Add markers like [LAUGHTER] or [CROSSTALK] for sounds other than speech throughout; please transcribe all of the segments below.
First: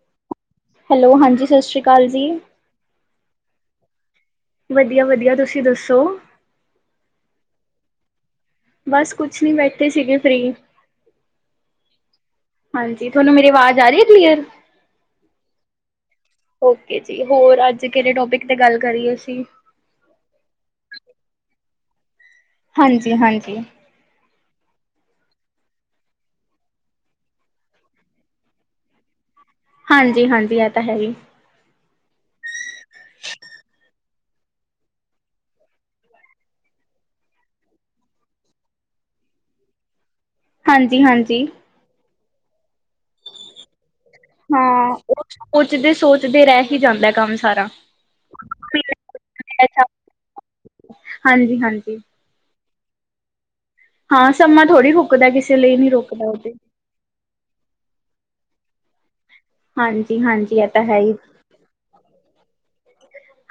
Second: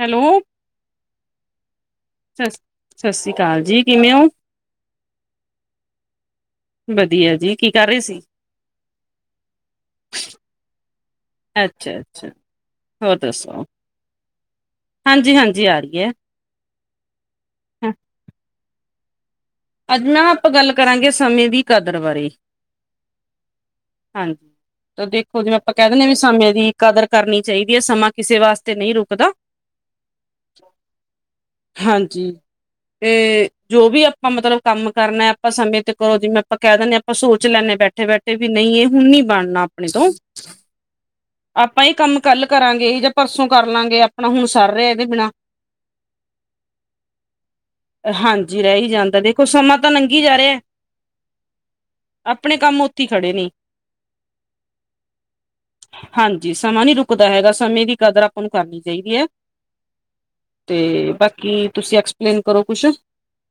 Hello. Hello ਹਾਂਜੀ ਸਤਿ ਸ਼੍ਰੀ ਅਕਾਲ ਜੀ। ਸਤਿ ਸ੍ਰੀ ਅਕਾਲ ਜੀ। ਕਿਵੇਂ ਹੋ? ਵਧੀਆ ਵਧੀਆ, ਤੁਸੀਂ ਦੱਸੋ? ਵਧੀਆ ਜੀ, ਕੀ ਕਰ ਰੇ ਸੀ? ਬਸ ਕੁਛ ਨੀ ਬੈਠੇ ਸੀਗੇ ਫ੍ਰੀ। ਅੱਛਾ ਅੱਛਾ। ਹਾਂਜੀ। ਹੋਰ ਤੁਹਾਨੂੰ ਮੇਰੀ ਦੱਸੋ ਆਵਾਜ਼ ਆ ਰਹੀ ਐ ਕਲੀਅਰ? ਹਾਂਜੀ ਹਾਂਜੀ ਆ ਰੀ ਐ। ਓਕੇ ਜੀ ਹੋਰ ਅੱਜ ਕਿਹੜੇ ਟੋਪਿਕ ਤੇ ਗੱਲ ਕਰੀਏ ਅਸੀਂ। ਅੱਜ ਨਾ ਆਪਾਂ ਗੱਲ ਕਰਾਂਗੇ ਸਮੇਂ ਦੀ ਕਦਰ ਬਾਰੇ। ਹਾਂਜੀ ਹਾਂਜੀ। ਹਾਂਜੀ। ਤਾਂ ਦੇਖੋ ਜਿਵੇਂ ਆਪਾਂ ਕਹਿ ਦਿੰਦੇ ਹ ਵੀ ਸਮੇਂ ਦੀ ਕਦਰ ਕਰਨੀ ਚਾਹੀਦੀ ਐ ਸਮਾਂ ਕਿਸੇ ਵਾਸਤੇ ਨਹੀਂ ਰੁਕਦਾ। ਹਾਂਜੀ ਹਾਂਜੀ ਇਹ ਤਾਂ ਹੈ ਈ। ਹਾਂਜੀ ਤੇ ਜੋ ਵੀ ਆਪਾਂ ਮਤਲਬ ਕੰਮ ਕਰਨਾ ਆਪਾਂ ਸਮੇਂ ਤੇ ਕਰੋ ਜਿਵੇਂ ਆਪਾਂ ਕਹਿ ਦਿੰਦੇ ਹਾਂ ਆਪਾਂ ਸੋਚ ਲੈਂਦੇ ਬੈਠੇ ਬੈਠੇ ਤੇ ਵੀ ਨਹੀਂ ਇਹ ਹੁਣ ਨੀ ਬਣਨਾ ਆਪਣੇ ਤੋਂ। ਹਾਂਜੀ ਹਾਂਜੀ। ਆਪਾਂ ਏ ਕੰਮ ਕੱਲ ਕਰਾਂਗੇ ਜਾਂ ਪਰਸੋਂ ਕਰ ਲਾਂਗੇ। ਹੁਣ ਸਰ ਰਿਹਾ ਹਾਂ ਇਹਦੇ ਬਿਨਾਂ ਉਹ ਸੋਚਦੇ ਸੋਚਦੇ ਰਹਿ ਹੀ ਜਾਂਦਾ ਕੰਮ ਸਾਰਾ। ਹਾਂਜੀ ਰਹਿ ਈ ਜਾਂਦਾ ਦੇਖੋ ਸਮਾਂ ਤਾਂ ਨੰਗੀ ਜਾ ਰਿਹਾ। ਹਾਂਜੀ ਹਾਂਜੀ। ਆਪਣੇ ਕੰਮ ਉੱਥੇ ਈ ਖੜੇ ਨੇ। ਹਾਂ ਸਮਾਂ ਥੋੜੀੁ ਰੁਕ [UNINTELLIGIBLE] ਕਿਸੇ ਲਇ ਵੀ ਹਾਂਜੀ ਸਮਾਂ ਨੀ ਰੁਕਦਾ ਹੈਗਾ ਸਮੇਂ ਦੀ ਕਦਰ ਅਪਾਂ ਨੂੰ ਕਰਨੀ ਚਾਹੀਦੀ ਏ। ਹਾਂਜੀ ਹਾਂਜੀ ਇਹ ਤੇ ਤਾਂ ਹੈ ਹੀ ਬਾਕੀ ਤੁਸੀਂ ਐਕਸਪਲੇਨ ਕਰੋ ਕੁਛ।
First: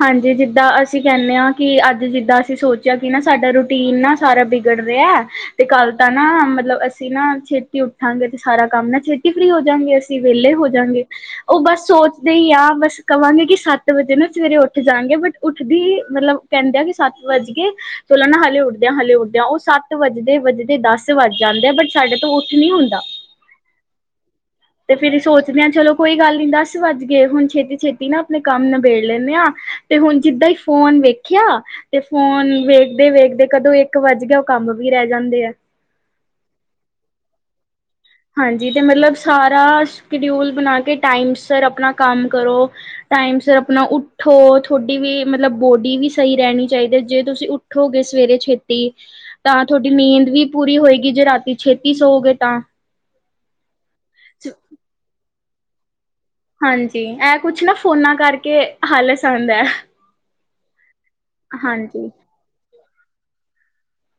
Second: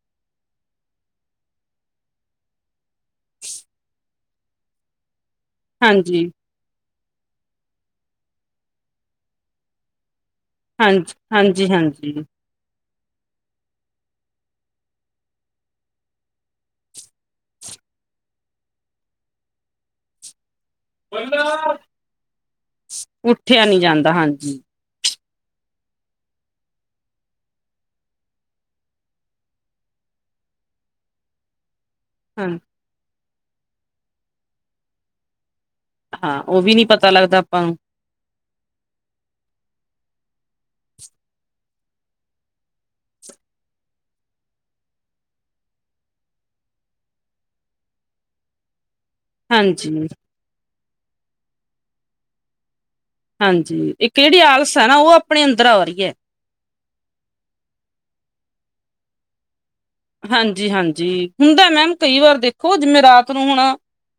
ਹਾਂਜੀ ਜਿੱਦਾਂ ਅਸੀਂ ਕੇਨੇ ਆ ਕਿ ਅੱਜ ਜਿੱਦਾਂ ਅਸੀਂ ਸੋਚਿਆ ਕਿ ਨਾ ਸਾਡਾ ਰੂਟੀਨ ਨਾ। ਸਾਰਾ ਬਿਗੜ ਰਿਆ ਤੇ ਕੱਲ ਤਾਂ ਨਾ ਹਾਂਜੀ ਮਤਲਬ ਅਸ ਸੀ ਨਾ ਛੇਤੀ ਉੱਠਾਂਗੇ ਤੇ ਸਾਰਾ ਕੰਮ ਨਾ ਛੇਤੀ ਫ੍ਰਰੀ ਹੋ ਜਾਾਂਗੇ ਅਸੀਂ ਵਹਲੇ ਹੋ ਜਾ ਗੇ ਹਾਂਜੀ ੳ ਹਾਂਜੀ ਬਸ ਹਾਂਜੀ ਸੋਚਦੇ ਇ ਆ ਬਸ ਕਵਾਂਗੇ ਕਿ ਸੱਤ ਵਜੇ ਨਾ ਸਵੇਰੇ ਉੱਠ ਜਾਂਗੇ ਬਟ ਉੱਠਦੀ ਮਤਲਬ ਕੇਂਦੇ ਆ ਕਿ ਸੱਤ ਵੱਜ ਗੇ ਚਲੋ ਨਾ ਹਲੇ ਉੱਠਦੇ ਆਂ ਹਲੇ ਉੱਠਦੇ ਆਂ ਅ ਸੱਤ ਵੱਜਦੇ-ਵੱਜਦੇ ਦੱਸ। ਸ ਵਜ ਜਾਂਦੇ ਆ ਬਟ ਸਾਡੇ ਤੋਂ ਉੱਠ ਨੀ ਹੁੰਦਾ। ਉੱਠਿਆ ਨੀ ਜਾਂਦਾ ਹਾਂਜੀ ਤੇ ਫੇਰ ਸੋਚਦੇ ਆ, ਚਲੋ ਕੋਈ ਗੱਲ ਨੀ ਦੱਸ ਵੱਜ ਗੇ ਹੁਣ ਛੇਤੀ ਛੇਤੀ ਨਾ ਆਪਣੇ ਕੰਮ ਨਬੇੜ ਲੈਂਦੇ ਆ ਤੇ ਹੁਣ ਜਿੱਦਾ ਈ ਈ ਫੋਨ ਵੇਖਿਆ ਤੇ ਹਾਂ ਫੋਨ ਵੇਖ ਵੇਖਦੇ ਵੇਖਦੇ ਕਦੋਂ ਏਕ ਵੱਜ ਗਿਆ ਉਹ ਕੰਮ ਵੀ ਰਹਿ ਜਾਂਦੇ ਐ। ਹਾਂ, ਉਵੀ ਨੀ ਪਤਾ ਲੱਗਦਾ ਅਪਾਂ ਨੂੰ। ਹਾਂਜੀ ਤੇ ਮਤਲਬ ਸਾਰਾ ਸ਼ਡਿਊਲ ਬਣਾ ਕੇ ਟਾਈਮ ਸਿਰ ਆਪਣਾ ਕੰਮ ਕਰੋ। ਟਾਇਮ ਸੇ ਆਪਣਾ ਉੱਠੋ ਤੋਹਡੀ ਵੀ ਮਤਲਬ ਬੋਡੀ ਵੀ ਸਹੀ ਰੇਣੀ ਚਾਇਦੀ ਏ ਜੇ ਤੁਸੀਂ ੳਠੋ। ੳਠੋ ਗੇ ਸਵੇਰੇ ਛੇਤੀ। ਤਾਂ ਤੁਹਾਡੀ ਹਾਂਜੀ ਨੀਂਦ ਵੀ ਪੂਰੀ ਹੋਏਗੀ ਜੇ ਰਾਤੀ ਛੇਤੀ ਸੌੋਗੇ ਤਾਂ। ਹਾਂਜੀ ਏਕ ਏਦੇ ਆਲਸ ਏ ਨਾ ਉ ਅਪਣੇ ਅੰਦਰ ਆ ਰੀ ਏ। ਹਾਂਜੀ ਏਹ ਕੁਛ ਨਾ ਫੋਨਾਂ ਕਰਕੇ ਆਲਸ ਆਂਦਾ। ਹਾਂਜੀ- ਹਾਂਜੀ ਹੁੰਦੇ ਮੈਮ ਕਈ ਵਾਰ ਦੇਖ ਉ ਜਿਮੇ ਰਾਤ ਨੂੰ ਹੁਣ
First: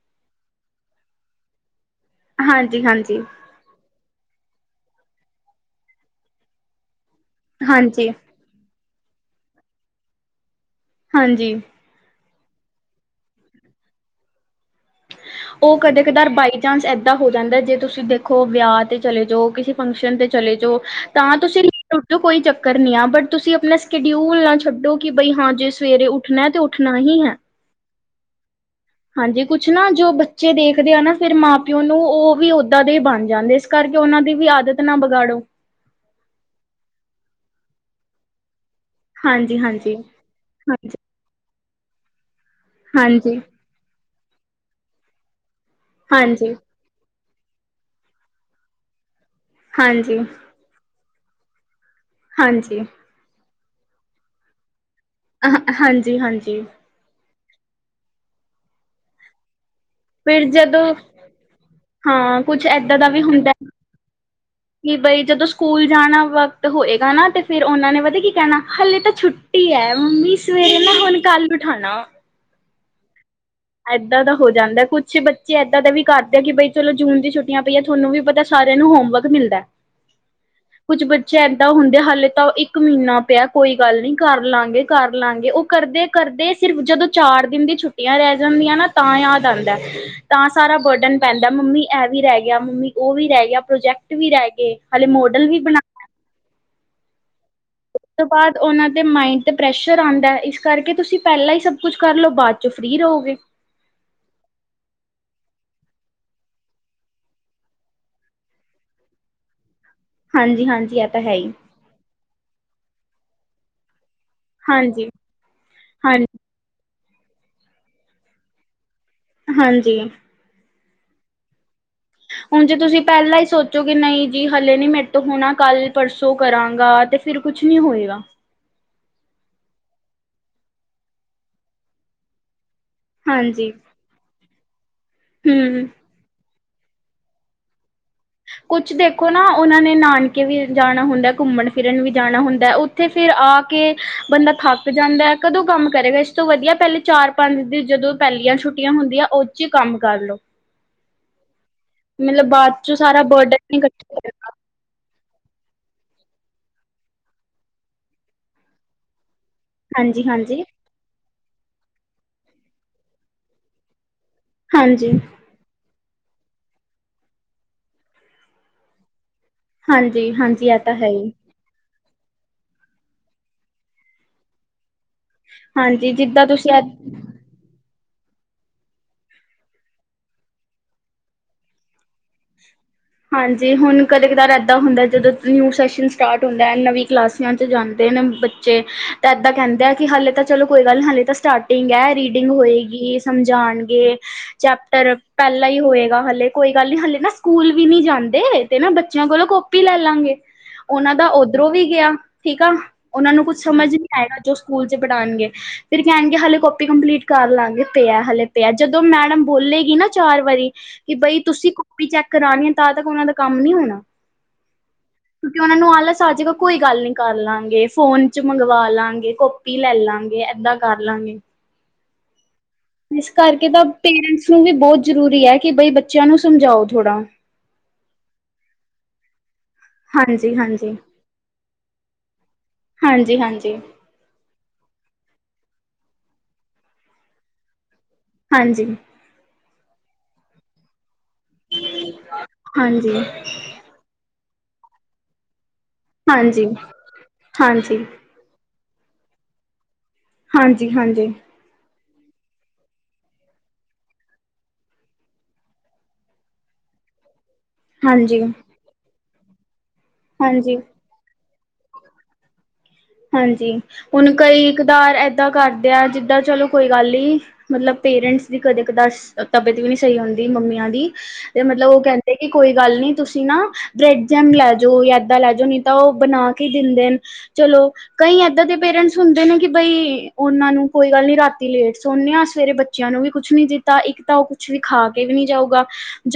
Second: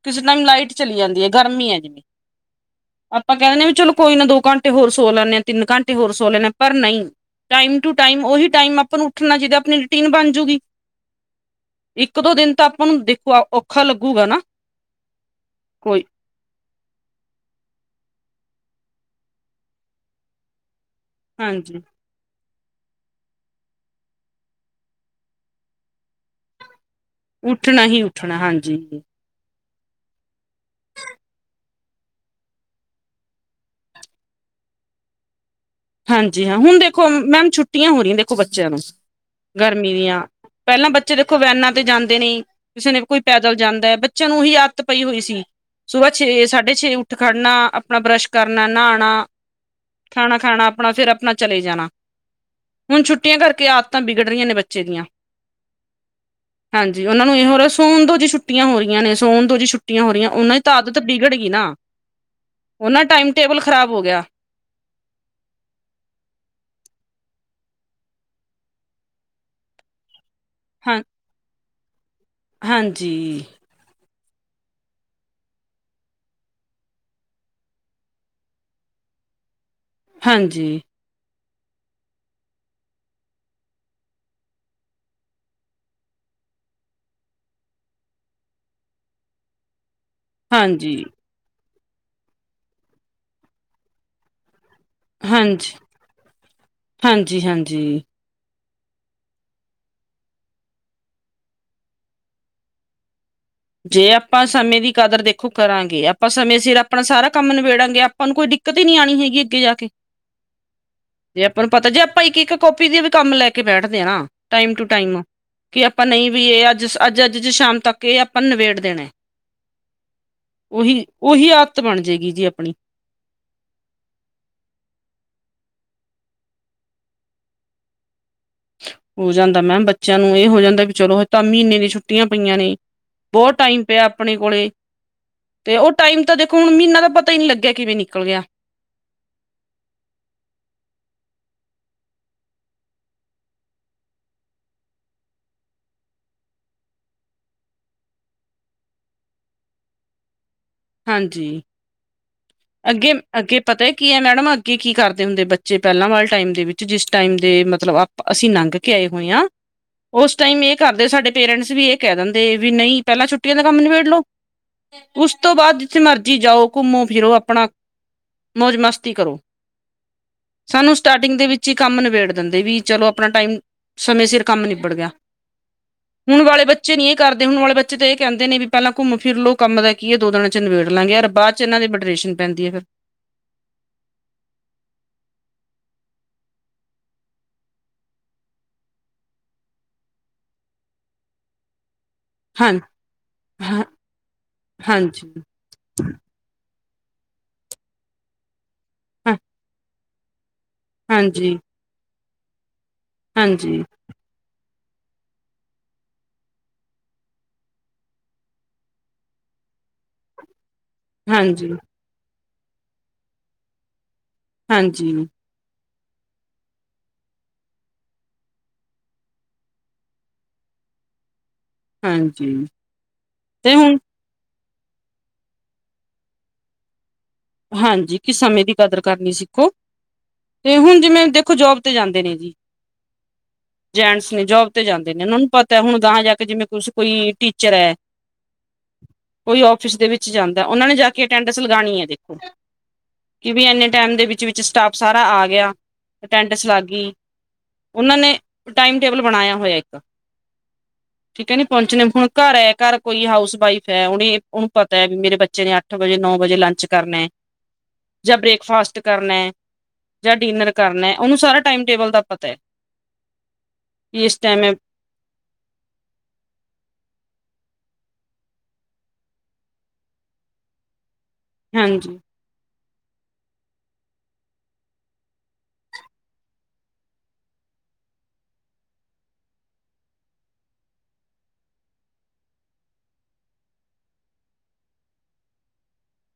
ਕਿਸੇ ਟਾਈਮ ਲਾਈਟ ਚਲੀ ਜਾਂਦੀ ਏ ਗਰਮੀ ਏ ਜਿਨੀ। ਹਾਂਜੀ, ਹਾਂਜੀ, ਆਪਾਂ ਕਹਿ ਦਿਨੇ ਵੀ ਚਲੋ। ਕੋਈ ਨਾ ਦੋ ਘੰਟੇ ਹੋਰ ਸੋ ਲੈਂਨੇ ਆ ਤਿੰਨ ਘੰਟੇ ਹੋਰ ਸੋ ਲੈਨੇ ਆ ਪਰ ਨਹੀਂ। ਟਾਈਮ ਟੂ ਹਾਂਜੀ। ਟਾਈਮ ਉਹੀ ਟਾਈਮ ਆਪਾਂ ਨੂੰ ਉੱਠਣਾ ਜਿਦਾਂ ਆਪਣੀ ਰੂਟੀਨ ਬਣ ਜੂੁਗੀ। ਹਾਂਜੀ। ਇੱਕ ਦੋ ਦਿਨ ਤਾਂ ਆਪਾਂ ਨੂੰ ਦੇਖੋ ਔਖਾ ਲੱਗੂਗਾ ਨਾ। ਉ ਕਦੇ ਕੋਈ ਕਦਾਰ ਬਾਈ ਚਾਂਸ ਏਦਾਂ ਹੋ ਜਾਂਦਾ ਜੇ ਤੁਸੀਂ ਦੇਖੋ ਵਿਆਹ ਤੇ ਚਲੇ ਜਾੳ ਕਿਸੇ ਫੰਕਸ਼ਨ 'ਤੇ ਚਲੇ ਜਾੳ। ਤਾਂ ਤੁਸੀਂ [INAUDIBLE] ਹਾਂਜੀ ਤੇ ਕੋਈ ਚੱਕਰ ਨੀ ਆ ਬਟ ਤੁਸੀਂ ਆਪਣਾ ਸਕਡਿਊਲ ਨਾ ਛੱਡੋ ਕਿ ਬਈ ਹਾਂ ਜੇ ਸਵੇਰੇ ਉੱਠਣੇ ਤੇ ਉੱਠਣਾ ਹੀ ਹੈ। ਉੱਠਣਾ ਹੀ ਉੱਠਣਾ ਹਾਂਜੀ। ਹਾਂਜੀ ਕੁਛ ਨਾ ਜੋ ਬੱਚੇ ਦੇਖਦੇ ਆ ਨਾ ਫੇਰ ਮਾਂ ਪਿਓ ਨੂੰ ਉ ਵੀ ਓਦਾਂ ਦੇ ਬਣ ਜਾਂਦੇ। ਕਰਕੇ ਉਨਾਂ ਦੀ ਵੀ ਆਦਤ ਨਾ ਬਗਾੜੋ। ਹਾਂਜੀ ਹਾਂ ਹੁਣ ਦੇਖੋ ਮੈਮ ਛੁੱਟੀਆਂ ਹੋ ਰਹੀਆਂ ਦੇਖੋ ਬੱਚਿਆਂ ਨੂੰ। ਹਾਂਜੀ, ਗਰਮੀ ਹਾਂਜੀ, ਦੀਆਂ ਪਹਿਲਾਂ ਹਾਂਜੀ, ਬੱਚੇ ਬੱਚੇ ਦੇਖੋ ਵੈਨਾਂ ਤੇ ਜਾਂਦੇ ਨੇ ਕਿਸੇ ਨੇ ਕੋਈ ਹਾਂਜੀ, ਪੈਦਲ ਜਾਂਦਾ ਬੱਚਿਆਂ ਨੂੰ ਉਹੀ ਆਦਤ ਪਈ ਹੋਈ ਸੀ। ਸੁਬਹ ਛੇ ਹਾਂਜੀ, ਸਾਢੇ ਛੇ ਉੱਠ ਖੜ੍ਹਨਾ ਆਪਣਾ ਬਰੱਸ਼ ਕਰਨਾ ਨਾ੍ਹਣਾ। ਹਾਂਜੀ, ਖਾਣਾ ਖਾਣਾ, ਆਪਣਾ ਫੇਰ ਅਪਣਾ ਚਲੇ ਜਾਣਾ। ਹਾਂਜੀ। ਹੁਣ ਛੁੱਟੀਆਂ ਕਰਕੇ ਆਦਤਾਂ ਵਿਗੜ ਰਹੀਆਂ ਨੇ ਬੱਚੇ ਦੀਆਂ। ਅ ਹ ਹਾਂਜੀ ਹਾਂਜੀ। ਹਾਂਜੀ ਉਨਾਂ ਨੂੰ ਇਹ ਹੋ ਰਿਹਾ ਸੋਨ ਦੋ ਜੀ ਛੁੱਟੀਆਂ ਹੋ ਰਹੀਆਂ ਨੇ ਸੋਣ ਦੋ ਜੀ ਛੁੱਟੀ। ਛੁੱਟੀਆਂ ਹੋ ਰਹੀਆਂ ਫਿਰ ਉਨਾਂ ਦੀ ਤਾ ਜਦੋਂ ਆਦਤ ਬਿਗੜ ਗੀ ਨਾ ਹਾਂ ਕੁਛ ਏਦਾਂ ਉਨਾਂ ਦਾ ਵੀ ਟਾਈਮ ਹੁੰਦਾ ਟੇਬਲ ਖ਼ਰਾਬ ਹੋ ਗਿਆ। ਕਿ ਬਈ ਜਦੋਂ ਸਕੂਲ ਜਾਣਾ ਵਕਤ ਹੋਏਗਾ ਨਾ ਤੇ ਫੇਰ ਉਨਾਂ ਨੇ ਪਤਾ ਕੀ ਕਹਿਣਾ ਹਲੇ ਤਾਂ ਛੁੱ ਛੁੱਟੀ ਏ ਮੰਮੀ ਸਵੇਰੇ ਨਾ ਹਾਂ ਹੁਣ ਕੱਲ ਉਠਾਣਾ। ਹਾਂਜੀ। ਏਦਾਂ ਦਾ ਹੋ ਜਾਂਦਾ। ਕੁਛ ਬੱਚੇ ਏਦਾਂ ਦੇ ਵੀ ਕਰਦੇ ਕਿ ਬਈ ਚਲੋ ਜੂਨ ਦੀ ਛੁੱਟੀਆਂ ਪਈਆਂ ਥੋਨੂੰ ਵੀ ਪਤਾ ਸਾਰਿਆਂ ਨੂੰ ਹੋਮਵਰਕ ਮਿਲਦੇ। [INAUDIBLE] ਹਾਂਜੀ। ਕੁੱਝ ਬੱਚੇ ਏਦਾਂ ਹੁੰਦੇ ਹਾਲੇ ਤਾਂ ਉਹ ਇੱਕ ਮਹੀਨਾ ਪਿਆ ਕੋਈ ਗੱਲ ਨੀ ਕਰ ਲਾਂਗੇ ਕਰ ਲਾਂਗੇ ਉਹ ਕਰਦੇ ਕਰਦੇ ਸਿਰਫ ਜਦੋਂ ਚਾਰ ਦਿਨ ਦੀ ਛੁੱਟੀਆਂ ਰਹਿ ਜਾਂਦੀਆਂ ਨਾ ਤਾਂ ਯਾਦ ਆਉਂਦਾ। ਤਾਂ ਸਾਰਾ ਹਾਂਜੀ ਬਰਡਨ ਪੈਂਦਾ ਮੰਮੀ ਇਹ ਵੀ ਰਹਿ ਗਿਆ ਮੰਮੀ ਉਹ ਵੀ ਰਹਿ ਗਿਆ ਪ੍ਰੋਜੈਕਟ ਵੀ ਰਹਿ ਗਏ। ਹਾਲੇ ਮੋਡਲ ਵੀ ਹਾਂਜੀ ਬਣਾ ਹਾਂਜੀ ਹਾਂਜੀ। ਉਸ ਤੋਂ ਬਾਅਦ ਉਹਨਾਂ ਦੇ ਮਾਇੰਡ 'ਤੇ ਪ੍ਰੈਸ਼ਰ ਆਉਂਦਾ ਇਸ ਕਰਕੇ ਤੁਸੀਂ ਪਹਿਲਾਂ ਹੀ ਸਭ ਕੁਝ ਕਰ ਲਓ ਬਾਅਦ ਚੋਂ ਫਰੀ ਰਹੋਗੇ। ਜੇ ਆਪਾਂ ਸਮੇਂ ਦੀ ਕਦਰ ਦੇਖੋ ਕਰਾਂਗੇ ਆਪਾਂ ਸਮੇਂ ਸਿਰ ਆਪਣਾ ਸਾਰਾ ਕੰਮ ਨਿਬੇੜਾਂਗੇ। ਕੋਈ ਦਿੱਕਤ ਹੀ ਨੀ ਆਉਣੀ ਹੈਗੀ ਅੱਗੇ ਜਾ ਕੇ। ਹਾਂਜੀ ਹਾਂਜੀ ਇਹ ਤਾਂ ਹੈ ਜੇ ਹੀ। ਆਪਾਂ ਨੂੰ ਪਤਾ ਜੇ ਆਪਾਂ ਇੱਕ ਇੱਕ ਕਾਪੀ ਦੇ ਵੀ ਕੰਮ ਲੈ ਕੇ ਬੈਠਦੇ ਹਾਂ ਨਾ। ਟਾਈਮ ਟੂ ਹਾਂਜੀ ਟਾਈਮ ਕਿ ਆਪਾਂ ਹਾਂਜੀ ਨਹੀਂ ਵੀ ਇਹ ਅੱਜ ਅੱਜ ਅੱਜ ਸ਼ਾਮ ਤੱਕ ਇਹ ਆਪਾਂ ਨਿਬੇੜ ਦੇਣਾ। ਹਾਂਜੀ। ਉਹੀ ਉਹੀ ਆਦਤ ਬਣ ਜਾਏ ਹੁਣ ਜੇ ਤੁਸੀਂ ਪਹਿਲਾਂ ਹੀ ਸੋਚ ਸੋਚੋਗੇ ਨਹੀਂ ਜੀ ਹਲੇ ਨੀ ਮੇਰੇ ਤੋਂ ਹੋਣਾ ਕੱਲ-ਪਰਸੋਂ ਕਰਾਂਗਾ ਤੇ ਫਿਰ ਕੁਛ ਨੀ ਹੋਏਗਾ। ਹੋ ਜਾਂਦਾ ਮੈਮ ਬੱਚਿਆਂ ਨੂੰ ਇਹ ਹੋ ਜਾਂਦਾ ਵੀ ਚਲੋ ਤਾਂ ਮਹੀਨੇ ਦੀ ਛੁੱਟੀਆਂ ਪਈਆਂ ਨੇ। ਬਹੁਤ ਹਾਂਜੀ ਟਾਈਮ ਪਿਆ ਆਪਣੇ ਕੋਲੇ ਤੇ ਹੂੰ ਉਹ ਟਾਈਮ ਤਾਂ ਦੇਖ ਹੁਣ ਮਹੀਨਾ ਦਾ ਪਤਾ ਹੀ ਨੀ ਲੱਗਿਆ ਕਿਵੇਂ ਨਿਕਲ ਗਿਆ। ਕੁਛ ਦੇਖੋ ਨਾ ਉਹਨਾਂ ਨੇ ਨਾਨਕੇ ਵੀ ਜਾਣਾ ਹੁੰਦਾ ਘੁੰਮਣ ਫਿਰਨ ਵੀ ਜਾਣਾ ਹੁੰਦਾ। ਤੇ ਫਿਰ ਆ ਕੇ ਬੰਦਾ ਥੱਕ ਜਾਂਦਾ ਹੈ ਕਦੋਂ ਕੰਮ ਕਰੇਗਾ ਇਸ ਤੋਂ ਵਧੀਆ ਪਹਿਲੇ ਚਾਰ ਪੰਜ ਦੀ ਜਦੋਂ ਪਹਿਲੀਆਂ ਛੁੱਟ ਹੁੰਦੀਆਂ ਉਹ ਚ ਹੀ ਕੰਮ ਕਰਲੋ। ਹਾਂਜੀ। ਮਤਲਬ ਬਾਅਦ ਚੋਂ ਅੱਗੇ ਸਾਰਾ ਅੱਗੇ ਬਰਡਨ ਪਤਾ ਕੀ ਇਕੱਠਾ ਹੈ ਮੈਡਮ। ਕਰਨਾ ਕੀ ਕੀ ਕਰਦੇ ਹੁੰਦੇ ਬੱਚੇ ਪਹਿਲਾਂ ਵਾਲੇ ਟਾਈਮ ਦੇ ਵਿੱਚ ਜਿਸ ਟਾਈਮ ਦੇ ਮਤਲਬ ਆਪ ਅਸੀਂ ਲੰਘ ਕੇ ਆਏ ਹੋਏ ਹੈ। ਹਾਂਜੀ ਉਸ ਟਾਈਮ ਹਾਂਜੀ ਇਹ ਕਰਦੇ ਸਾਡੇ ਪੇਰੈਂਟਸ ਵੀ ਇਹ ਕਹਿ ਦਿੰਦੇ ਵੀ ਨਹੀਂ ਪਹਿਲਾਂ ਛੁੱਟੀਆਂ ਦਾ ਕੰਮ ਨਿਬੇੜ ਲੋ। ਹਾਂਜੀ ਉਸ ਤੋਂ ਬਾਅਦ ਜਿੱਥੇ ਮਰਜ਼ੀ ਜਾਓ ਘੁੰਮੋ ਫਿਰੋ ਆਪਣਾ ਮੌਜ ਮਸਤੀ ਕਰੋ। ਹਾਂਜੀ ਹਾਂਜੀ ਇਹ ਤਾਂ ਸਾਨੂੰ ਹੈ ਹੀ ਸਟਾਰਟਿੰਗ ਦੇ ਵਿੱਚ ਚੀ ਕੰਮ ਨਿਬੇੜ ਦਿੰਦੇ ਵੀ ਚਲੋ ਆਪਣਾ ਟਾਈਮ ਸਮੇਂ ਸਿਰ ਕੰਮ ਨਿਬੜ ਗਿਆ। ਹਾਂਜੀ ਹੁਣ ਜਿੱਦਾਂ ਵਾਲੇ ਤੁਸੀਂ ਬੱਚੇ ਨਹੀਂ ਇਹ ਕਰਦੇ। ਹੁਣ ਵਾਲੇ ਬੱਚੇ ਤੇ ਇਹ ਕਹਿੰਦੇ ਨੇ ਵੀ ਪਹਿਲਾਂ ਘੁੰਮ ਫਿਰ ਲੋਓ ਕੰਮ ਦਾ ਕੀ ਹੈ ਦੋ ਦਿਨਾਂ ਚ ਨਿੇੜ ਲਾਂਗੇ ਯਰ ਬਾਅਦ ਚ ਇਹ ਦੇ ਵਡਰੇਸ਼ਨ ਪੈਂਦੀ ਹੈ ਫਿਰ ਹਾਂਜੀ ਹੁਣ ਕਦੇ ਕਦਾਰ ਇੱਦਾਂ ਹੁੰਦਾ ਜਦੋਂ ਨਿਊ ਸੈਸ਼ਨ ਸਟਾਰਟ ਹੁੰਦਾ ਨਵੀਂ ਕਲਾਸਾਂ 'ਜਾਂਦੇ ਨੇ ਬੱਚੇ ਬੱਚੇ ਤਾਂ ਇਏਦਾਂ ਕਹਿੰਦੇ ਆ ਕਿ ਹਾਲੇ ਤਾਂ ਚਲੋ ਕੋਈ ਗੱਲ ਨਹੀਂ ਹਾਲੇ ਤਾਂ ਸਟਾਰਟਿੰਗ ਹੈ ਰੀ ਹਾਂ [UNINTELLIGIBLE] ਹਾਂ ਸਮਝਾਣਗੇ ਚੈਪਟਰ ਹਾਂਜੀ ਪਹਿ ਹੀ ਹੋਏਗਾ ਹਲੇੇ ਕੋਈ ਗੱਲ ਨੀ ਹਲੇੇ ਨਾ ਸਕੂਲ ਵੀ ਨੀ ਜਾਂਦੇ ਤੇ ਨਾ ਬੱਚਿਆਂ ਹਾਂ ਕੋਲੋਂ ਕਾਪੀ ਲੈ। ਲੈ ਲਾਂਗੇ ਉਹਨਾਂ ਦਾ ਹਾਂਜੀ ਉੱਧਰੋਂ ਵੀ ਗਿਆ ਠੀਕ ਆ ਉਹਨਾਂ ਨੂੰ ਕੁੱਛ ਹਾਂਜੀ ਸਮਝ ਨਹੀਂ। ਆਇਗਾ ਜੋ ਸਕੂਲ ਚ ਪੜ੍ਹਾਉਣਗੇ। ਫਿਰ ਕਹਿਣਗੇ ਹਲੇੇ ਕਪੀ ਕੰਪਲੀਟ ਕਰ ਲਾਂਗੇ ਪਿਆ ਹਲੇ ਪਿਆ ਜਦੋਂ ਮੈਡਮ ਬੋਲੇਗੀ ਨਾ ਚਾਰ ਵਾਰੀ। ਕਿ ਬਈ ਤੁਸੀਂ ਹਾਂਜੀ ਕਾਪੀ ਚੈੱਕ ਕਰਣੀ ਆ ਤਾਂ ਤੱਕ ਉਹਨਾਂ ਦਾ ਕੰਮ ਨਹੀਂ ਹੋਣਾ। ਹਾਂਜੀ। ਕਿਉਂਕਿ ਉਹਨਾਂ ਨੂੰ ਆਲਸ ਆ ਜ੍ਹ ਕੋਈ ਗੱਲ ਨੀ ਕਰ ਲਵਾਂਗੇ ਫੋਨ ਚ ਮੰਗਵਾ ਲਵਗੇ ਕੋ। ਕੌਪੀ ਲੈ ਲਵਾਂਗੇ ਏਦਾਂ ਕਰ ਲਾਂਗੇ। ਹਾਂਜੀ। ਇਸ ਕਰਕੇ ਤੇ ਤਾਂ ਹੁਣ ਪੇਰੈਂਟਸ ਨੂੰ ਵੀ ਬਹੁਤ ਜ਼ਰੂਰੀ ਹੈ ਕਿ ਬਈ ਬੱਚਿਆਂ ਨੂੰ ਸਮਝਾਓ ਥੋੜ੍ਹਾ। ਹਾਂਜੀ ਕਿ ਸਮੇਂ ਦੀ ਕਦਰ ਕਰਨੀ ਸਿੱਖੋ। ਹਾਂਜੀ, ਤੇ ਹਾਂਜੀ, ਹੁਣ ਜਿਵੇਂ ਦੇਖੋ ਜੋਬ ਤੇ ਜਾਂਦੇ ਨੇ ਜੀ। ਹਾਂਜੀ ਹਾਂਜੀ। ਜੈਂਟਸ ਨੇ ਜੋਬ ਤੇ ਜਾਂਦੇ ਨੇ ਉਹਨਾਂ ਨੂੰ ਪਤਾ ਹੁਣ ਗਾਹ ਜਾ ਕੇ ਜਿਵੇਂ ਕੁਛ ਕੋਈ ਟੀਚਰ ਐ ਹਾਂਜੀ ਕੋਈ ਔਫਿਸ ਦੇ ਵਿੱਚ ਜਾਂਦਾ ਉਹਨਾਂ ਨੇ ਜਾ ਕੇ ਅਟੈਂਡੈਂਸ ਲਗਾਣੀ ਹੈ ਹਾਂਜੀ, ਕਿ ਵੀ ਇੰਨੇ ਟੈਮ ਦੇ ਵਿੱਚ-ਵਿਚ ਸਟਾਫ ਸਾਰਾ ਆ ਗਿਆ ਅਟੈਂਡਸ ਹਾਂਜੀ, ਲਗ ਗਈ ਹਾਂਜੀ, ਉਹਨਾਂ ਨੇ ਟਾਈਮ ਟੇਬਲ ਬਨਾਇਆ ਹੋਇਆ ਇੱਕ ਹਾਂਜੀ ਹਾਂਜੀ ਠੀਕ ਹੈ ਨੀ ਪਹੁੰਚਣੇ ਹੁਣ ਘਰ ਹੈ ਘਰ ਕੋਈ ਹਾਊਸ ਵਾਈਫ ਹੈ ਉਹਨੇ ਉਹਨੂੰ ਪਤਾ ਹੈ ਵੀ ਮੇਰੇ ਬੱਚੇ ਨੇ ਅੱਠ ਵਜੇ ਨੌ ਵਜੇ ਲੰਚ ਕਰਨਾ ਜਾਂ ਹਾਂਜੀ। ਬ੍ਰੇਕਫਾਸਟ ਕਰਨਾ ਹੈ ਜਾਂ ਡਿਨਰ ਹਾਂਜੀ ਕਰਨਾ ਓਹਨੂੰ ਸਾਰਾ ਟਾਈਮ ਟੇਬਲ ਦਾ ਪਤਾ ਹੈ ਹਾਂਜੀ ਕਿ ਹੁਣ ਇਸ ਟਾਈਮ ਕਈ ਹੈ। ਇਕਦਾਰ ਏਦਾਂ ਕਰਦੇ ਆਂ ਜਿੱਦਾਂ ਚਲੋ ਕੋਈ ਗੱਲ ਨੀ ਮਤਲਬ ਪੇਰੈਂਟਸ ਦੀ ਕਦੇ ਕਦਾਰ ਤਬੀਅਤ ਵੀ ਨਹੀਂ ਸਹੀ ਹੁੰਦੀ ਮੰਮੀਆਂ ਦੀ ਤੇ ਮਤਲਬ ਉਹ ਹਾਂਜੀ ਕਹਿੰਦੇ ਕੋਈ ਗੱਲ ਨਹੀਂ ਤੁਸੀਂ ਨਾ ਬ੍ਰੈਡ ਜੈਮ ਲੈਜਓ ਤਾਂ ਏਦਾਂ ਲੈਜਓ ਨਹੀਂ ਤਾਂ ਓਹ ਬਣਾ ਕੇ ਦਿੰਦੇਨ ਚਲੋ ਕਈ ਏਦਾਂ ਦੇ ਪੇਰੈਂਟਸ ਹੁੰਦੇ ਨੇ ਕਿ ਬਈ ਓਹਨਾਂ ਨੂੰ ਕੋਈ ਗੱਲ ਨੀ ਰਾਤੀ ਲੇਟ ਸੌਦੇ ਆ ਸਵੇਰੇ ਬੱਚੇ ਬੱਚਿਆਂ ਨੂੰ ਵੀ ਕੁਛ ਨੀ ਦਿੱਤਾ ਇੱਕ ਤਾਂ ਓਹ ਕੁੱਛ ਵੀ ਖਾ ਕੇ ਵੀ ਨੀ ਜਾਊਗਾ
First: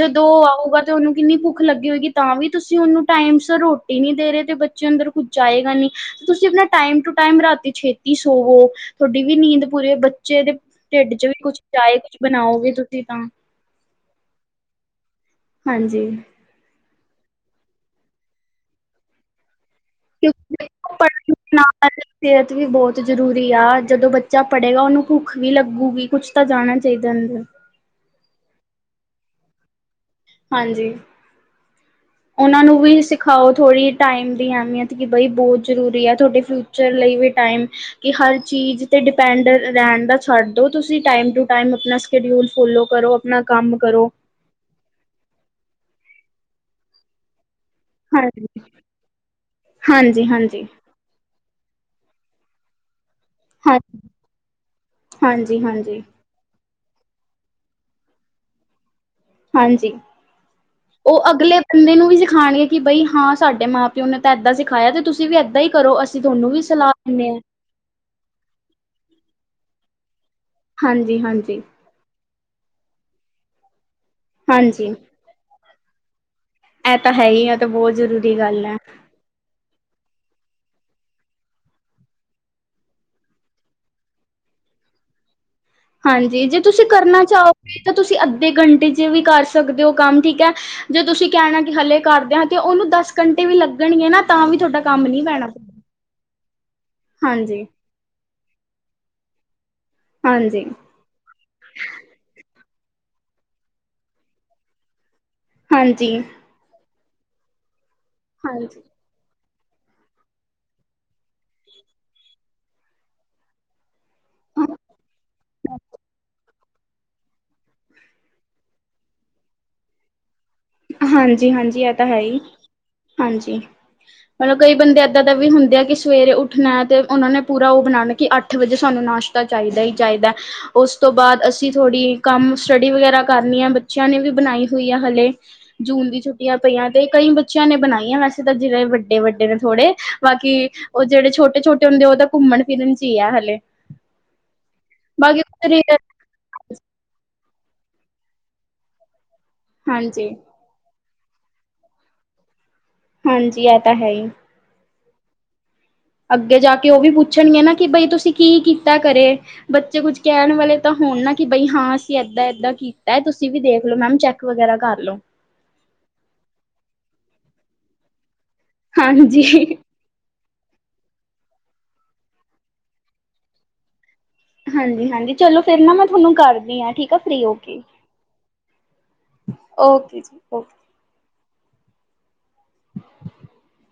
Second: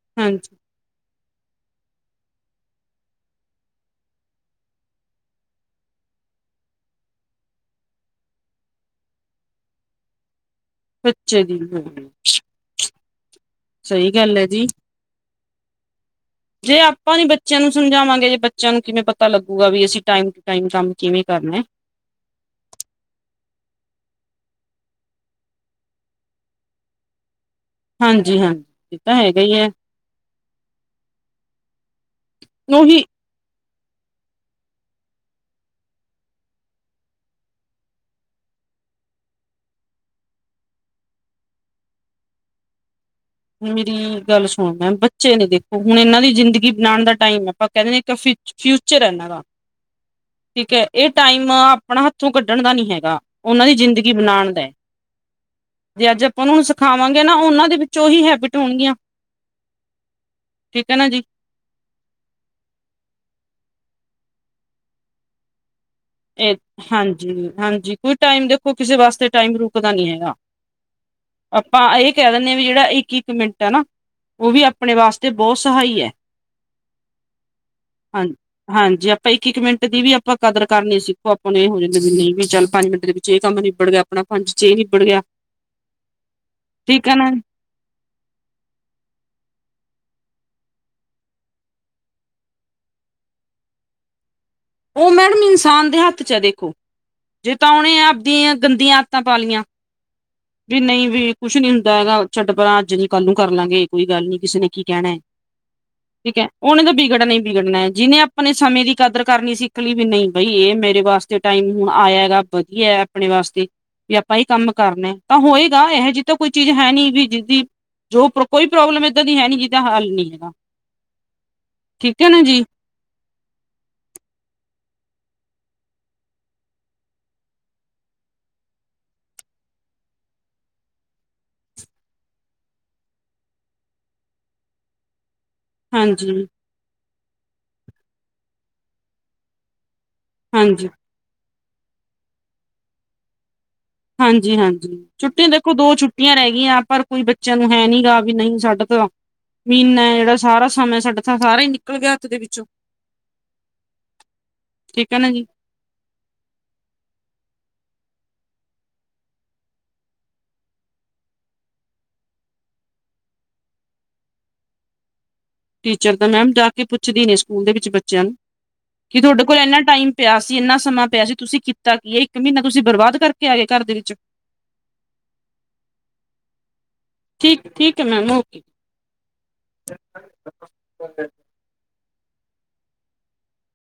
ਜਦੋਂ ਓਹ ਹਾਂਜੀ ਆਊਗਾ ਤੇ ਓਹਨੂੰ ਕਿੰਨੀ ਭੁੱਖ ਲੱਗੀ ਹੋਏਗੀ ਤਾਂ ਵੀ ਤੁਸੀਂ ਓਹਨੂੰ ਟਾਈਮ ਸ ਰੋਟੀ ਨੀ ਦੇ ਰਹੇ ਤੇ ਬੱਚੇ ਅੰਦਰ ਕੁੱਝ ਜਾਏਗਾ ਨੀ ਤੁਸੀਂ ਆਪਣਾ ਟਾਈਮ ਟੂ ਟੈਅਮ ਰਾਤੀ ਛੇਤੀ ਸੋਵੋ ਤੁਹਾਡੀ ਵੀ ਨੀਂਦ ਪੂਰੇ ਬੱਚੇ ਦੇ ਢਿੱਡ ਚ ਵੀ ਬੱਚੇ ਦੀ ਕੁਛ ਚਾਏ ਕੁਛ ਬਣਾਓਗੇ ਤੁਸੀਂ ਤਾਂ ਸਹੀ ਗੱਲ ਐ ਜੀ ਹਾਂਜੀ ਜੇ ਆਪਾਂ ਨੀ ਬੱਚਿਆਂ ਨੂੰ ਸਮਝਾਵਾਂਗੇ ਜੇ ਬੱਚਿਆਂ ਨੂੰ ਕਿਵੇਂ ਪਤਾ ਲੱਗੂਗਾ ਵੀ ਅਸੀਂ ਟਾਈਮ ਟੂ ਕਿਉਂਕਿ ਟਾਈਮ ਕੰਮ ਕਿਵੇਂ ਪੜ੍ਹਨ ਕਰਨੈ ਨਾਲ ਸਿਹਤ ਵੀ ਬਹੁਤ ਜ਼ਰੂਰੀ ਆ ਜਦੋਂ ਬੱਚਾ ਪੜ੍ਹੇਗਾ ਉਹਨੂੰ ਭੁੱਖ ਵੀ ਲੱਗੂਗੀ ਕੁਛ ਤਾਂ ਜਾਣਾ ਚਾਹੀਦਾ ਦਾ ਹਾਂਜੀ-ਹਾਂਜੀ ਤਾਂ ਹੈਗਾ ਹੀ ਹੈ। ਹਾਂਜੀ ਉਹਨਾਂ ਨੂੰ ਵੀ ਉਹੀ ਸਿੱ ਖਾਓ ਥੋੜ੍ਹੀ ਟਾਈਮ ਦੀ ਅਹਿਮੀਅਤ ਕਿ ਬਈ ਬਹੁਤ ਜ਼ਰੂਰੀ ਐ ਤੁਹਾਡੇ ਫਿਊਚਰ ਲਈ ਵੀ ਟਾਈਮ ਕਿ ਹਰ ਚੀਜ਼ ਤੇ ਡਿਪੈਂਡ ਰਹਿਣ ਦਾ ਛੱਡ ਦੋ ਤੁਸੀਂ ਟਾਈਮ ਟੂ ਟਾਈਮ ਆਪਣਾ ਸ਼ੈਡਿਊਲ ਫੋਲੋ ਕਰੋ ਆਪਣਾ ਕੰਮ ਮੇਰੀ ਕਰੋ ਗੱਲ ਸੁਣ ਮੈਂ ਬੱਚੇ ਨੇ ਦੇਖੋ ਹੁਣ ਇਹਨਾਂ ਦੀ ਜ਼ਿੰਦਗੀ ਬਣਾਉਣ ਦਾ ਟਾਈਮ ਹੈ ਆਪਾਂ ਕਹਿੰਦੇ ਇੱਕ ਫਿ ਹਾਂਜੀ ਫਿਊਚਰ ਹੈਨਾਂ ਦਾ ਹਾਂਜੀ ਹਾਂਜੀ ਠੀਕ ਹੈ ਇਹ ਟਾਈਮ ਆਪਣਾ ਹੱਥੋਂ ਕੱਢਣ ਦਾ ਨੀ ਹੈਗਾ ਉਹਨਾਂ ਦੀ ਹਾਂ ਜ਼ਿੰਦਗੀ ਬਣਾਣ ਦਾ ਹਾਂਜੀ ਹਾਂਜੀ ਜੇ ਅੱਜ ਉਹਨਾਂ ਨੂੰ ਸਿਖਾਵਾਂਗੇ ਨਾ ਉਹਨਾਂ ਦੇ ਵਿੱਚੋਂ ਹੀ ਹੈਬਿਟ ਹੋਣਗੀਆਂ ਹਾਂਜੀ ਠੀਕ ਹੈ ਨਾ ਜੀ ਓਹ ਅਗਲੇ ਬੰਦੇ ਨੂੰ ਵੀ ਸਿਖਾਣਏ ਕਿ ਬਈ ਹਾਂ ਸਾਡੇ ਮਾਂ ਪਿਓ ਨੇ ਤਾਂ ਏਦਾਂ ਸਿਖਾਇਆ ਤੇ ਤੁਸੀਂ ਵੀ ਏਦਾਂ ਹੀ ਕਰੋ ਅਸੀਂ ਤੁਹਾਨੂੰ ਇਹ ਵੀ ਸਲਾਹ ਦਿੰਦੇ ਹਾਂ ਹਾਂਜੀ-ਹਾਂਜੀ ਕੁਛ ਟਾਈਮ ਦੇਖੋ ਕਿਸੇ ਵਾਸਤੇ ਟਾਈਮ ਰੁਕਦਾ ਨੀ ਹੈਗਾ ਹਾਂਜੀ ਹਾਂਜੀ ਆਪਾਂ ਇਹ ਕਹਿ ਦਿੰਦੇ ਵੀ ਜਿਹੜਾ ਇੱਕ-ਇੱਕ ਮਿੰਟ ਹੈ ਨਾ ਓਹ ਵੀ ਹਾਂਜੀ ਆਪਣੇ ਵਾਸਤੇ ਬਹੁਤ ਸਹਾਈ ਹੈ ਇਹ ਤਾਂ ਹੈ ਹੀ ਆ ਤਾਂ ਬਹੁਤ ਹਾਂ ਜ਼ਰੂਰੀ ਗੱਲ ਹੈ ਹਾਂਜੀ ਇੱਕ-ਇੱਕ ਮਿੰਟ ਦੀ ਵੀ ਆਪਾਂ ਕਦਰ ਕਰਨੀ ਸਿੱਖੋ ਆਪਾਂ ਨੂੰ ਇਹ ਹੋ ਜਾਂਦੇ ਵੀ ਨਹੀਂ ਵੀ ਚੱਲ ਪੰਜ ਮਿੰਟ ਦੇ ਵਿੱਚ ਇਹ ਕੰਮ ਨਿਬੜ ਗਿਆ ਆਪਣਾ ਪੰਜ ਚ ਇਹ ਨਿਬੜ ਗਿਆ ਹਾਂਜੀ ਜੇ ਤੁਸੀਂ ਠੀਕ ਹੈ ਕਰਨਾ ਨਾ ਚਾਹੋਗੇ ਤਾਂ ਤੁਸੀਂ ਅੱਧੇ ਘੰਟੇ ਚ ਵੀ ਕਰ ਸਕਦੇ ਹੋ ਕੰਮ ਠੀਕ ਹੈ ਜੇ ਤੁਸੀਂ ਕਹਿਣਾ ਕਿ ਹਾਲੇੇ ਕਰ ਦੇਯਾਂਗੇ ਓਹਨੂੰ ਦਸ ਘੰਟੇ ਵੀ ਲੱਗਣਗੇ ਨਾ ਤਾਂ ਵੀ ਤੋਹਾਡਾ ਓਹ ਮੈਡਮ ਇਨਸਾਨ ਦੇ ਹੱਥ ਚ ਆ ਦੇਖੋ ਜੇ ਹਾਂਜੀ ਤਾਂ ਓਹਨੇ ਆ ਦੀਆਂ ਗੰਦੀਆਂ ਆਦਤਾਂ ਪਾ ਲਈਆਂ ਹਾਂਜੀ ਵੀ ਨਂਈ ਵੀ ਕੁਛ ਨੀ ਹੁੰਦਾ ਹੈਗਾ ਛੱਡ ਪਰਾਂ ਅੱਜ ਦੀ ਕੱਲ ਨੂੰ ਕਰ ਲਾਂਗੇ ਕੋਈ ਗੱਲ ਨੀ ਕਿਸੇ ਨੇ ਕੀ ਕੈਹਣੈ ਹਾਂਜੀ ਓਹਨੇ ਤਾਂ ਬਿਗੜਣਾ ਈ ਬਿਗੜਨਾ ਐ ਜਿਹਨੇ ਆਪਣੇ ਹਾਂਜੀ ਸਮੇਂ ਦੀ ਕਦਰ ਕਰਨੀ ਸਿੱਕ ਲੀ ਵੀ ਨਹੀਂ ਬਈ ਇਹ ਮੇਰੇ ਵਾਸਤੇ ਟਾਈਮ ਹੁਣ ਆਇਆ ਹੈਗਾ ਵਧੀਆ ਆਪਣੇ ਵਾਸਤੇ ਵੀ ਆਪਾਂ ਹੀ ਹਾਂ ਕੰਮ ਕਰਨੇ ਤਾਂ ਹੋਏਗਾ ਇਹੋ ਜਿ ਤ ਕੋਈ ਚੀਜ਼ ਹੈ ਨੀ ਵੀ ਜਿਦੀ ਜੋ ਕੋਈ ਪ੍ਰੋਬਲਮ ਏਦਾਂ ਦੀ ਹੈ ਨੀ ਜਿਦਾਾਂ ਹੱਲ ਨੀ ਹੈਗਾ। ਹਾਂਜੀ ਹਾਂਜੀ ਇਹ ਤਾਂ ਹੈ ਠੀਕ ਹੀ, ਨਾ ਜੀ ਹਾਂਜੀ। ਮਤਲਬ ਕਈ ਬੰਦੇ ਏਦਾਂ ਦਾ ਵੀ ਹੁੰਦੇ ਆ ਕਿ ਸਵੇਰੇ ਉੱਠਣਾ ਤੇ ਉਹਨਾਂ ਨੇ ਪੂਰਾ ਉਹ ਬਣਾਉਣਾ ਕਿ ਆ ਉੱਥੇ ਵਜੇ ਸਾਨੂੰ ਨਾਸ਼ਤਾ ਚਾਹੀਦਾ ਹੀ ਚਾਹੀਦਾ। ਉਸ ਤੋਂ ਬਾਅਦ ਅਸੀਂ ਥੋੜ੍ਹੀ ਕੰਮ ਸਟੱਡੀ ਵਗੈਰਾ ਕਰਨੀ ਆ ਬੱਚਿਆਂ ਨੇ ਵੀ ਬਣਾਈ ਹੋਈ ਆ ਹਲੇ। ਜੂਨ ਦੀ ਹਾਂਜੀ ਛੁੱਟੀਆਂ ਪਈਆਂ ਤੇ ਕਈ ਬੱਚਿਆਂ ਨੇ ਬਣਾਈਆਂ ਵੈਸੇ ਤਾਂ ਜਿਹੜੇ ਵੱਡੇ ਵੱਡੇ ਨੇ ਥੋੜੇ। ਬਾਕੀ ਹਾਂਜੀ ਉਹ ਜਿਹੜੇ ਛੋਟੇ ਛੋਟੇ ਹੁੰਦੇ ਉਹ ਤਾਂ ਘੁੰਮਣ ਫਿਰਨ ਚ ਹੀ ਆ ਹਲੇ। ਹਾਂਜੀ ਹਾਂਜੀ। ਬਾਕੀ ਛੁੱਟੀ ਦੇਖੋ ਦੋ ਛੁੱ ਛਟੀਆਂ ਰਹਿ ਗਈਆਂ ਪਰ ਕੋਈ ਬੱਚਿਆਂ ਨੂੰ ਹੈ ਨੀ ਗਾ ਵੀ ਨਹੀਂ ਸਾਡੇ ਤਾਂ ਮੀਨਾ ਜੇੜਾ ਹਾਂਜੀ-ਹਾਂਜੀ ਸਾਰਾ ਸਮਾਂ ਸਾਡਾ ਥਾਂ ਸਾਰਾ ਹੀ ਨਿਕਲ ਗਿਆ ਹੱਥ ਦੇ ਵਿੱਚੋਂ ਹਾਂਜੀ, ਏ ਤਾਂ ਹੈਈ। ਠੀਕ ਐ ਨਾ ਜੀ। ਅੱਗੇ ਜਾ ਕੇ ਓ ਵੀ ਪੁੱਛਣਗੀਆਂ ਨਾ ਕਿ ਬਈ ਤੁਸੀਂ ਕੀ ਕੀਤਾ ਕਰੇ? ਬੱਚੇ ਕੁੱਝ ਕੈਂਣ ਵਾਲੇ ਤਾਂ ਹੋਣ ਨਾ, ਕਿ ਬਈ ਹਾਂ ਅਸੀਂ ਏਦਾਂ-ਏਦਾਂ ਕੀ ਐ ਤੁਸੀ ਵੀ ਦੇਖ ਲੋ, ਮੈਮ ਚੈੱਕ ਵਗੈਰਾ ਕਰ ਲੋ। ਟੀਚਰ ਦਾ ਮੈਮ ਜਾ ਕੇ ਪੁੱਛਦੀ ਨੀ ਸਕੂਲ ਦੇ ਵਿੱਚ ਬੱਚਿਆਂ ਨੂੰ ਕੀ ਹਾਂਜੀ ਤੁਆਡੇ ਕੋਲ ਇਨਾ ਟਾਈਮ ਪਿਆ ਸੀ ਇੰਨਾ ਸਮਾਂ ਪਿਆ ਸੀ ਤੁਸੀਂ ਕੀਤਾ ਕੀਏ? ਇੱਕ ਮੀਨਾ ਤੁਸੀਂ ਬਰਬਾਦ ਕਰਕੇ ਆ ਗਏ, ਘਰ ਦੇ ਵਿੱਚ। ਹਾਂਜੀ-ਹਾਂਜੀ ਚਲੋ, ਫੇਰ ਨਾ ਮੈਂ ਥੋਨੂੰ ਕਰਦੀ ਆਂ, ਠੀਕ। ਫ੍ਰੀ ਹੋਕੇ, ਠੀਕ ਹੈ ਮੈਮ ਓਕੇ ਓਕੇ ਜੀ ਓਕੇ। [UNINTELLIGIBLE]